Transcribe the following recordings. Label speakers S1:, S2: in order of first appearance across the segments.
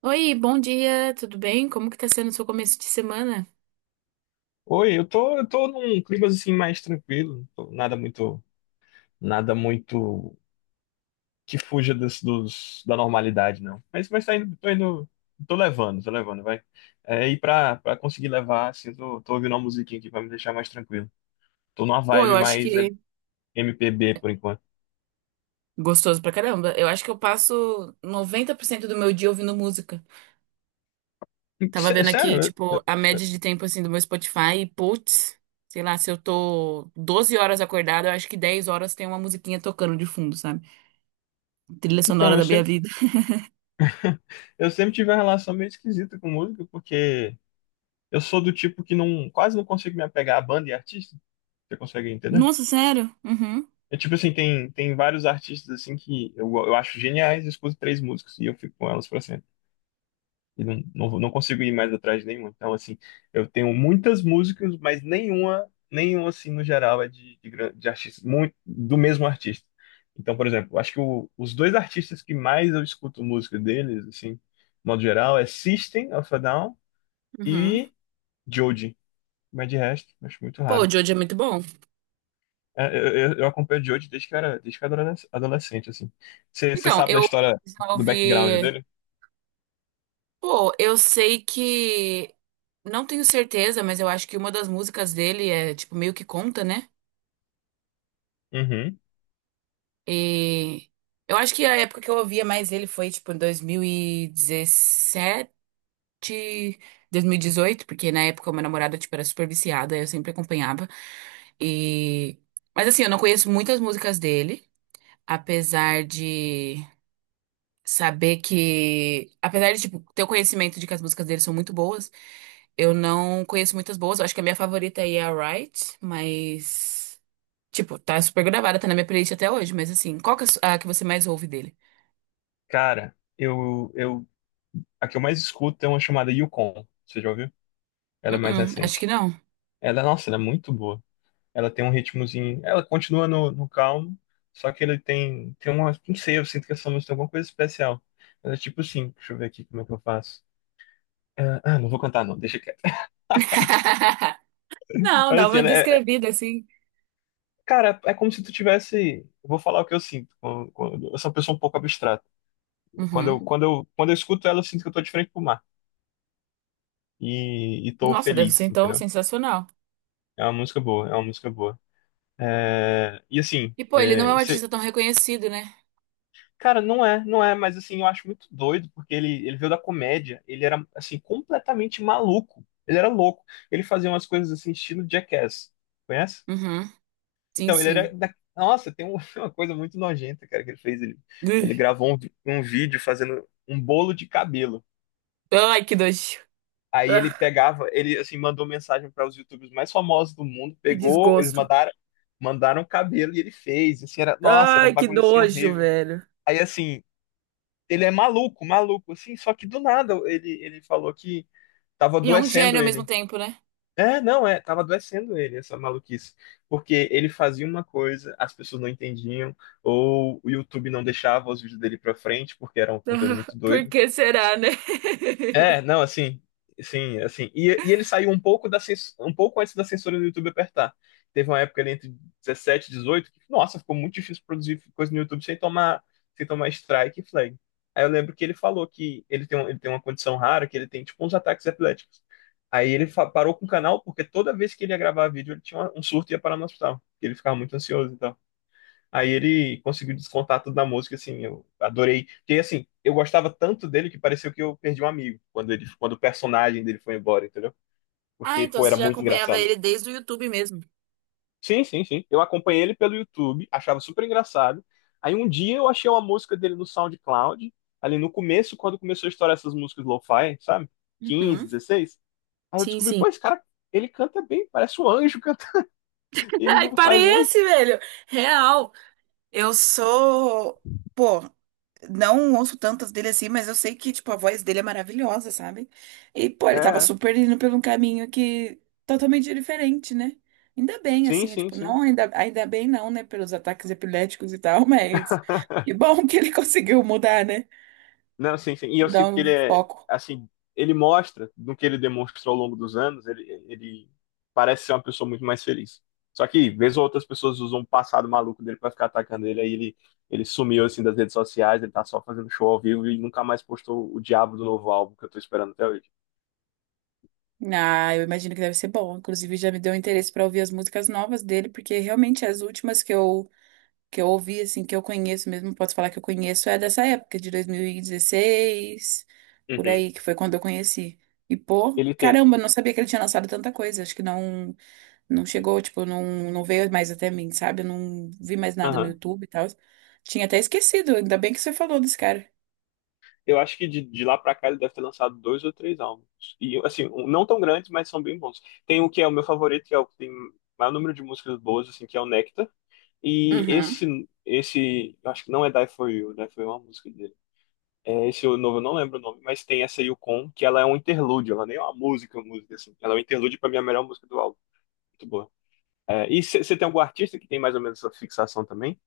S1: Oi, bom dia, tudo bem? Como que tá sendo o seu começo de semana?
S2: Oi, eu tô num clima assim mais tranquilo, nada muito, nada muito que fuja da normalidade, não. Mas tá indo, tô levando, vai. É, e pra conseguir levar, assim, tô ouvindo uma musiquinha aqui pra me deixar mais tranquilo. Tô numa
S1: Pô,
S2: vibe
S1: eu acho
S2: mais
S1: que
S2: MPB por enquanto.
S1: gostoso pra caramba. Eu acho que eu passo 90% do meu dia ouvindo música. Tava vendo aqui,
S2: Sério,
S1: tipo, a média de tempo assim do meu Spotify e putz, sei lá, se eu tô 12 horas acordada, eu acho que 10 horas tem uma musiquinha tocando de fundo, sabe? Trilha
S2: então,
S1: sonora
S2: eu
S1: da minha
S2: sempre,
S1: vida.
S2: eu sempre tive uma relação meio esquisita com música, porque eu sou do tipo que não, quase não consigo me apegar a banda e artista. Você consegue entender?
S1: Nossa, sério? Uhum.
S2: É tipo assim, tem vários artistas assim que eu acho geniais, eu escuto três músicas e eu fico com elas pra sempre. E não consigo ir mais atrás de nenhuma. Então, assim, eu tenho muitas músicas, mas nenhuma assim, no geral, é de artistas, muito, do mesmo artista. Então, por exemplo, eu acho que os dois artistas que mais eu escuto música deles, assim, de modo geral, é System of a Down
S1: Uhum.
S2: e Joji. Mas de resto, eu acho muito
S1: Pô, o
S2: raro.
S1: Jojo é muito bom.
S2: É, eu, eu acompanho o Jojo desde que eu era adolescente, assim. Você
S1: Então,
S2: sabe da
S1: eu
S2: história do background
S1: resolvi.
S2: dele?
S1: Pô, eu sei que. Não tenho certeza, mas eu acho que uma das músicas dele é, tipo, meio que conta, né?
S2: Uhum.
S1: E. Eu acho que a época que eu ouvia mais ele foi, tipo, em dois mil e dezessete 2018 porque na época o meu namorado, tipo, era super viciada, eu sempre acompanhava. E. Mas assim, eu não conheço muitas músicas dele, apesar de saber que. Apesar de, tipo, ter o conhecimento de que as músicas dele são muito boas. Eu não conheço muitas boas. Eu acho que a minha favorita aí é a Right, mas. Tipo, tá super gravada, tá na minha playlist até hoje, mas assim, qual que é a que você mais ouve dele?
S2: Cara, a que eu mais escuto é uma chamada Yukon. Você já ouviu? Ela é mais
S1: Uh-uh, acho que
S2: recente.
S1: não.
S2: Ela, nossa, ela é muito boa. Ela tem um ritmozinho. Ela continua no calmo, só que ele tem uma. Não sei, eu sinto que essa música tem alguma coisa especial. Ela é tipo assim, deixa eu ver aqui como é que eu faço. É, ah, não vou cantar, não, deixa quieto.
S1: Não,
S2: Mas
S1: dá
S2: assim,
S1: uma
S2: ela é,
S1: descrevida assim.
S2: cara, é como se tu tivesse. Eu vou falar o que eu sinto. Eu sou uma pessoa um pouco abstrata.
S1: Uhum.
S2: Quando eu escuto ela, eu sinto que eu tô de frente pro mar. E tô
S1: Nossa, deve ser
S2: feliz,
S1: então
S2: entendeu?
S1: sensacional.
S2: É uma música boa, é uma música boa. É, e assim,
S1: E pô, ele não é
S2: é,
S1: um
S2: isso- é,
S1: artista tão reconhecido, né?
S2: cara, não é, não é, mas assim, eu acho muito doido, porque ele veio da comédia, ele era, assim, completamente maluco. Ele era louco. Ele fazia umas coisas assim, estilo Jackass. Conhece?
S1: Uhum. Sim,
S2: Então, ele era.
S1: sim.
S2: Da... Nossa, uma coisa muito nojenta, cara, que ele fez. Ele,
S1: Ugh.
S2: ele gravou um, um vídeo fazendo um bolo de cabelo.
S1: Ai, que nojo.
S2: Aí ele
S1: Ah,
S2: pegava, ele assim mandou mensagem para os YouTubers mais famosos do mundo,
S1: que
S2: pegou, eles
S1: desgosto.
S2: mandaram, mandaram cabelo e ele fez. Assim, era, nossa, era um
S1: Ai, que
S2: bagulho assim
S1: nojo,
S2: horrível.
S1: velho.
S2: Aí assim, ele é maluco, maluco, assim, só que do nada ele falou que tava
S1: E é um
S2: adoecendo
S1: gênio ao mesmo
S2: ele.
S1: tempo, né?
S2: É, não, é, tava adoecendo ele, essa maluquice. Porque ele fazia uma coisa, as pessoas não entendiam, ou o YouTube não deixava os vídeos dele pra frente, porque era um conteúdo
S1: Ah,
S2: muito
S1: por
S2: doido.
S1: que será, né?
S2: É, não, assim, sim, assim. E ele saiu um pouco antes da censura do YouTube apertar. Teve uma época ali entre 17, e 18 que, nossa, ficou muito difícil produzir coisa no YouTube sem tomar, sem tomar strike e flag. Aí eu lembro que ele falou que ele tem uma condição rara, que ele tem tipo uns ataques epiléticos. Aí ele parou com o canal porque toda vez que ele ia gravar vídeo, ele um surto e ia parar no hospital. Ele ficava muito ansioso então. Aí ele conseguiu descontar tudo na música, assim, eu adorei. Porque, assim, eu gostava tanto dele que pareceu que eu perdi um amigo quando ele, quando o personagem dele foi embora, entendeu?
S1: Ah,
S2: Porque,
S1: então
S2: pô,
S1: você
S2: era
S1: já
S2: muito
S1: acompanhava
S2: engraçado.
S1: ele desde o YouTube mesmo.
S2: Sim, sim, sim. Eu acompanhei ele pelo YouTube, achava super engraçado. Aí um dia eu achei uma música dele no SoundCloud, ali no começo, quando começou a estourar essas músicas lo-fi, sabe? 15,
S1: Uhum.
S2: 16. Aí eu
S1: Sim,
S2: descobri,
S1: sim.
S2: pô, esse cara, ele canta bem, parece um anjo cantando. Ele
S1: Ai,
S2: não faz música.
S1: parece, velho. Real. Eu sou. Pô, não ouço tantas dele assim, mas eu sei que, tipo, a voz dele é maravilhosa, sabe? E, pô,
S2: É,
S1: ele tava
S2: é.
S1: super indo por um caminho que totalmente diferente, né? Ainda bem,
S2: Sim,
S1: assim,
S2: sim,
S1: tipo,
S2: sim.
S1: não, ainda bem não, né? Pelos ataques epiléticos e tal, mas que bom que ele conseguiu mudar, né?
S2: Não, sim, sim. E eu sinto
S1: Mudar
S2: que
S1: o
S2: ele é,
S1: foco.
S2: assim, ele mostra no que ele demonstrou ao longo dos anos, ele parece ser uma pessoa muito mais feliz. Só que, vez ou outra, as pessoas usam o passado maluco dele pra ficar atacando ele, aí ele sumiu, assim, das redes sociais, ele tá só fazendo show ao vivo e nunca mais postou o diabo do novo álbum que eu tô esperando até hoje.
S1: Ah, eu imagino que deve ser bom. Inclusive, já me deu interesse para ouvir as músicas novas dele, porque realmente as últimas que eu ouvi, assim, que eu conheço mesmo, posso falar que eu conheço, é dessa época, de 2016, por
S2: Uhum.
S1: aí, que foi quando eu conheci. E, pô,
S2: Ele tem.
S1: caramba, eu não sabia que ele tinha lançado tanta coisa. Acho que não, não chegou, tipo, não, não veio mais até mim, sabe? Eu não vi mais nada no
S2: Aham.
S1: YouTube e tal. Tinha até esquecido, ainda bem que você falou desse cara.
S2: Eu acho que de lá pra cá ele deve ter lançado dois ou três álbuns. E, assim, não tão grandes, mas são bem bons. Tem o que é o meu favorito, que é o que tem maior número de músicas boas, assim, que é o Nectar. E
S1: Uhum.
S2: eu acho que não é Die For You, Die For You é uma música dele. É, esse novo eu não lembro o nome, mas tem essa Yukon, que ela é um interlúdio, ela nem é uma música, música assim. Ela é um interlúdio pra mim, a melhor música do álbum. Muito boa. É, e você tem algum artista que tem mais ou menos essa fixação também?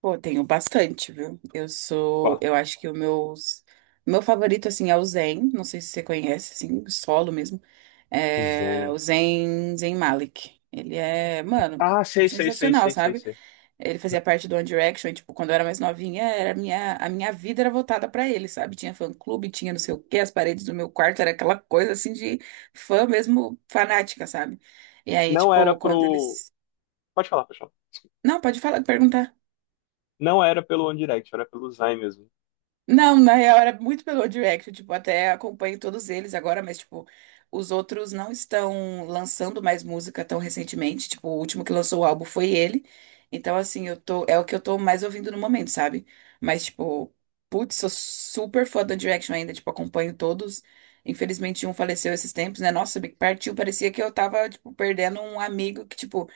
S1: Pô, tenho bastante, viu? Eu sou,
S2: Qual?
S1: eu acho que o meu favorito, assim, é o Zen, não sei se você conhece, assim, solo mesmo, é o
S2: Zen.
S1: Zen Malik. Ele é, mano,
S2: Ah, sei, sei, sei,
S1: sensacional,
S2: sei, sei,
S1: sabe?
S2: sei.
S1: Ele fazia parte do One Direction, e, tipo, quando eu era mais novinha, a minha vida era voltada pra ele, sabe? Tinha fã-clube, tinha não sei o quê, as paredes do meu quarto, era aquela coisa, assim, de fã mesmo fanática, sabe? E aí,
S2: Não era
S1: tipo, quando
S2: pro.
S1: eles...
S2: Pode falar, pessoal.
S1: Não, pode falar, perguntar.
S2: Não era pelo One Direct, era pelo Zayn mesmo.
S1: Não, na real era muito pelo Direct, tipo, até acompanho todos eles agora, mas tipo, os outros não estão lançando mais música tão recentemente, tipo, o último que lançou o álbum foi ele. Então assim, eu tô, é o que eu tô mais ouvindo no momento, sabe? Mas tipo, putz, sou super fã do Direction ainda, tipo, acompanho todos. Infelizmente um faleceu esses tempos, né? Nossa, me partiu, parecia que eu tava tipo perdendo um amigo que tipo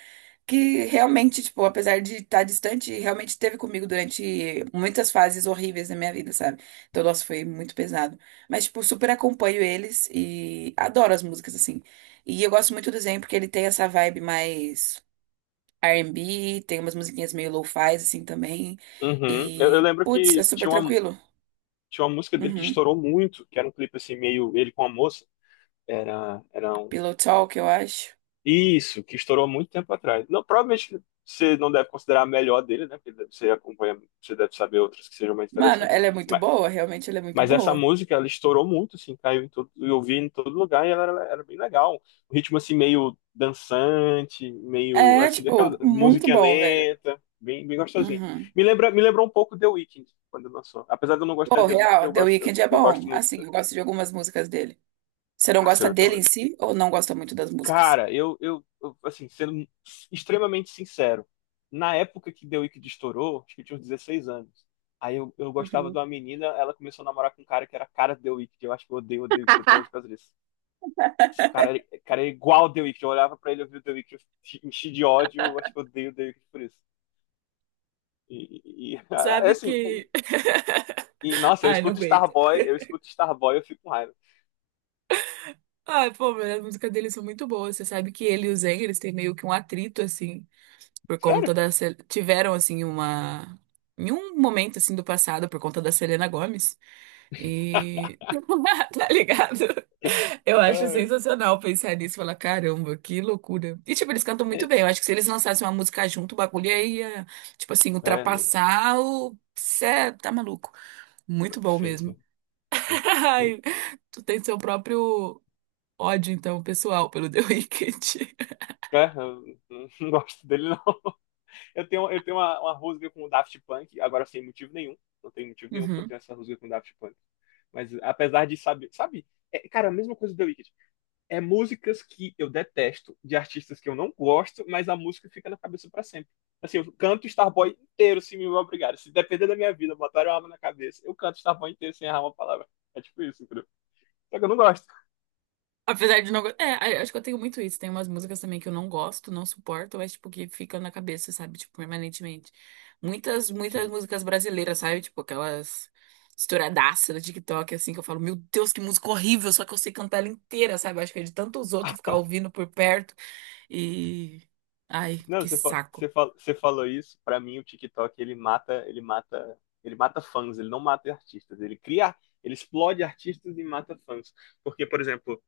S1: que realmente, tipo, apesar de estar distante, realmente esteve comigo durante muitas fases horríveis da minha vida, sabe? Então, nossa, foi muito pesado. Mas, tipo, super acompanho eles e adoro as músicas, assim. E eu gosto muito do Zen porque ele tem essa vibe mais R&B, tem umas musiquinhas meio lo-fi, assim, também.
S2: Uhum. Eu
S1: E,
S2: lembro
S1: putz, é
S2: que
S1: super tranquilo.
S2: tinha uma música dele que
S1: Uhum.
S2: estourou muito, que era um clipe assim, meio ele com a moça. Era um
S1: Pillow Talk, eu acho.
S2: isso, que estourou muito tempo atrás. Não, provavelmente você não deve considerar a melhor dele, né? Porque você acompanha, você deve saber outras que sejam mais
S1: Mano,
S2: interessantes.
S1: ela é muito
S2: Mas,
S1: boa, realmente ela é muito
S2: mas essa
S1: boa.
S2: música, ela estourou muito, assim, caiu em todo, eu vi em todo lugar e era bem legal. O ritmo, assim, meio dançante, meio,
S1: É,
S2: assim,
S1: tipo,
S2: daquela
S1: muito
S2: musiquinha
S1: bom, velho.
S2: lenta, bem, bem gostosinha.
S1: Uhum.
S2: Me lembrou um pouco The Weeknd, quando lançou. Apesar de eu não gostar
S1: Pô,
S2: de The Weeknd,
S1: real, The Weeknd é bom.
S2: gosto muito.
S1: Assim, eu gosto de algumas músicas dele. Você não
S2: Nossa,
S1: gosta
S2: eu tenho,
S1: dele em si ou não gosta muito das músicas?
S2: cara, assim, sendo extremamente sincero, na época que The Wicked estourou, acho que eu tinha uns 16 anos. Aí eu gostava de
S1: Uhum.
S2: uma menina, ela começou a namorar com um cara que era a cara de The Wicked. Eu acho que eu odeio o The Wicked até hoje por causa disso. O cara é igual ao The Wicked. Eu olhava pra ele, eu vi o The Wicked, eu enchi de ódio. Eu acho que eu odeio o The Wicked por isso. E, e- e- é
S1: Sabe
S2: assim, e,
S1: que.
S2: nossa, eu
S1: Ai, não
S2: escuto
S1: aguento.
S2: Starboy, eu escuto Starboy, eu fico com raiva.
S1: Ai, pô, mas as músicas deles são muito boas. Você sabe que ele e o Zayn, eles têm meio que um atrito, assim, por
S2: Sério?
S1: conta da. Tiveram, assim, uma. Em um momento, assim, do passado, por conta da Selena Gomez. E. Tá ligado? Eu acho
S2: Ai,
S1: sensacional pensar nisso e falar, caramba, que loucura. E, tipo, eles cantam muito
S2: é,
S1: bem. Eu acho que se eles lançassem uma música junto, o bagulho ia, tipo assim,
S2: é, né?
S1: ultrapassar o. Cê é, tá maluco. Muito bom
S2: Sim,
S1: mesmo.
S2: sim, sim.
S1: Ai, tu tem seu próprio ódio, então, pessoal, pelo The Wicked.
S2: É, eu não, não gosto dele, não. Eu tenho uma rusga com o Daft Punk, agora sem motivo nenhum. Não tem motivo nenhum pra eu ter
S1: Uhum.
S2: essa rusga com o Daft Punk. Mas apesar de saber, sabe? É, cara, a mesma coisa do The Wicked. É músicas que eu detesto, de artistas que eu não gosto, mas a música fica na cabeça pra sempre. Assim, eu canto Starboy inteiro se me obrigar. Se depender da minha vida, botar uma arma na cabeça, eu canto Starboy inteiro sem errar uma palavra. É tipo isso, entendeu? Só que eu não gosto.
S1: Apesar de não gostar. É, acho que eu tenho muito isso. Tem umas músicas também que eu não gosto, não suporto, mas, tipo, que ficam na cabeça, sabe? Tipo, permanentemente. Muitas, muitas músicas brasileiras, sabe? Tipo, aquelas estouradaças do TikTok, assim, que eu falo, meu Deus, que música horrível, só que eu sei cantar ela inteira, sabe? Acho que é de tantos outros ficar ouvindo por perto e. Ai,
S2: Não,
S1: que saco.
S2: você falou isso. Pra mim, o TikTok ele mata, ele mata, ele mata fãs. Ele não mata artistas. Ele cria, ele explode artistas e mata fãs. Porque, por exemplo,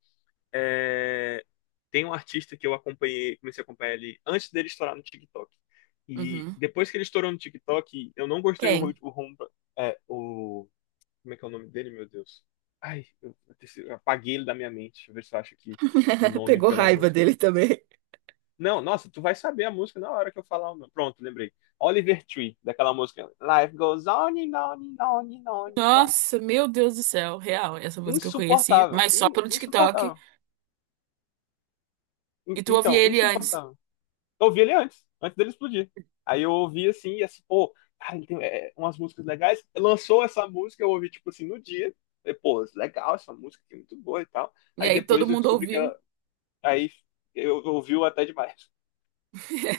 S2: é, tem um artista que eu acompanhei, comecei a acompanhar ele antes dele estourar no TikTok. E
S1: Uhum.
S2: depois que ele estourou no TikTok, eu não gostei o,
S1: Quem?
S2: ru- o, rum- é, o como é que é o nome dele, meu Deus? Ai, eu, eu apaguei ele da minha mente. Deixa eu ver se eu acho aqui o nome
S1: Pegou
S2: pela
S1: raiva
S2: música.
S1: dele também.
S2: Não, nossa, tu vai saber a música na hora que eu falar o nome. Pronto, lembrei. Oliver Tree, daquela música. Life goes on and on and on and on and on.
S1: Nossa, meu Deus do céu, real. Essa música eu conheci,
S2: Insuportável.
S1: mas só pelo TikTok.
S2: Insuportável.
S1: E tu ouvia
S2: Então,
S1: ele antes.
S2: insuportável. Eu ouvi ele antes, antes dele explodir. Aí eu ouvi assim, e assim, pô, cara, ele tem é, umas músicas legais. Lançou essa música, eu ouvi, tipo assim, no dia. Falei, pô, legal, essa música aqui é muito boa e tal.
S1: E
S2: Aí
S1: aí todo
S2: depois eu
S1: mundo
S2: descobri que ela.
S1: ouviu.
S2: Aí eu ouvi o até demais.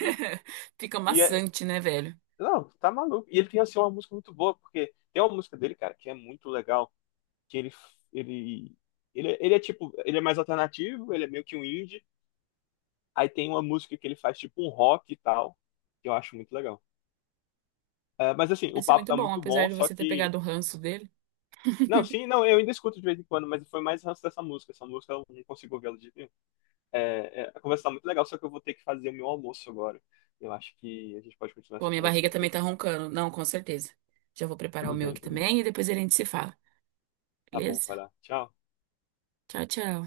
S2: E,
S1: Fica
S2: e é-
S1: maçante, né, velho?
S2: Não, tu tá maluco. E ele tem, assim, uma música muito boa, porque tem uma música dele, cara, que é muito legal, que ele, ele é tipo, ele é mais alternativo, ele é meio que um indie, aí tem uma música que ele faz tipo um rock e tal, que eu acho muito legal. É, mas assim, o
S1: Deve ser
S2: papo
S1: muito
S2: tá
S1: bom,
S2: muito
S1: apesar
S2: bom,
S1: de
S2: só
S1: você ter
S2: que...
S1: pegado o ranço dele.
S2: Não, sim, não, eu ainda escuto de vez em quando, mas foi mais ranço dessa música, essa música eu não consigo ouvi-la de nenhum. É, é, a conversa tá muito legal, só que eu vou ter que fazer o meu almoço agora. Eu acho que a gente pode continuar
S1: Pô,
S2: essa
S1: minha
S2: conversa
S1: barriga também tá
S2: depois.
S1: roncando. Não, com certeza. Já vou preparar o
S2: Tudo
S1: meu
S2: bem,
S1: aqui
S2: tudo bem.
S1: também e depois a gente se fala.
S2: Tá bom,
S1: Beleza?
S2: vai lá. Tchau.
S1: Tchau, tchau.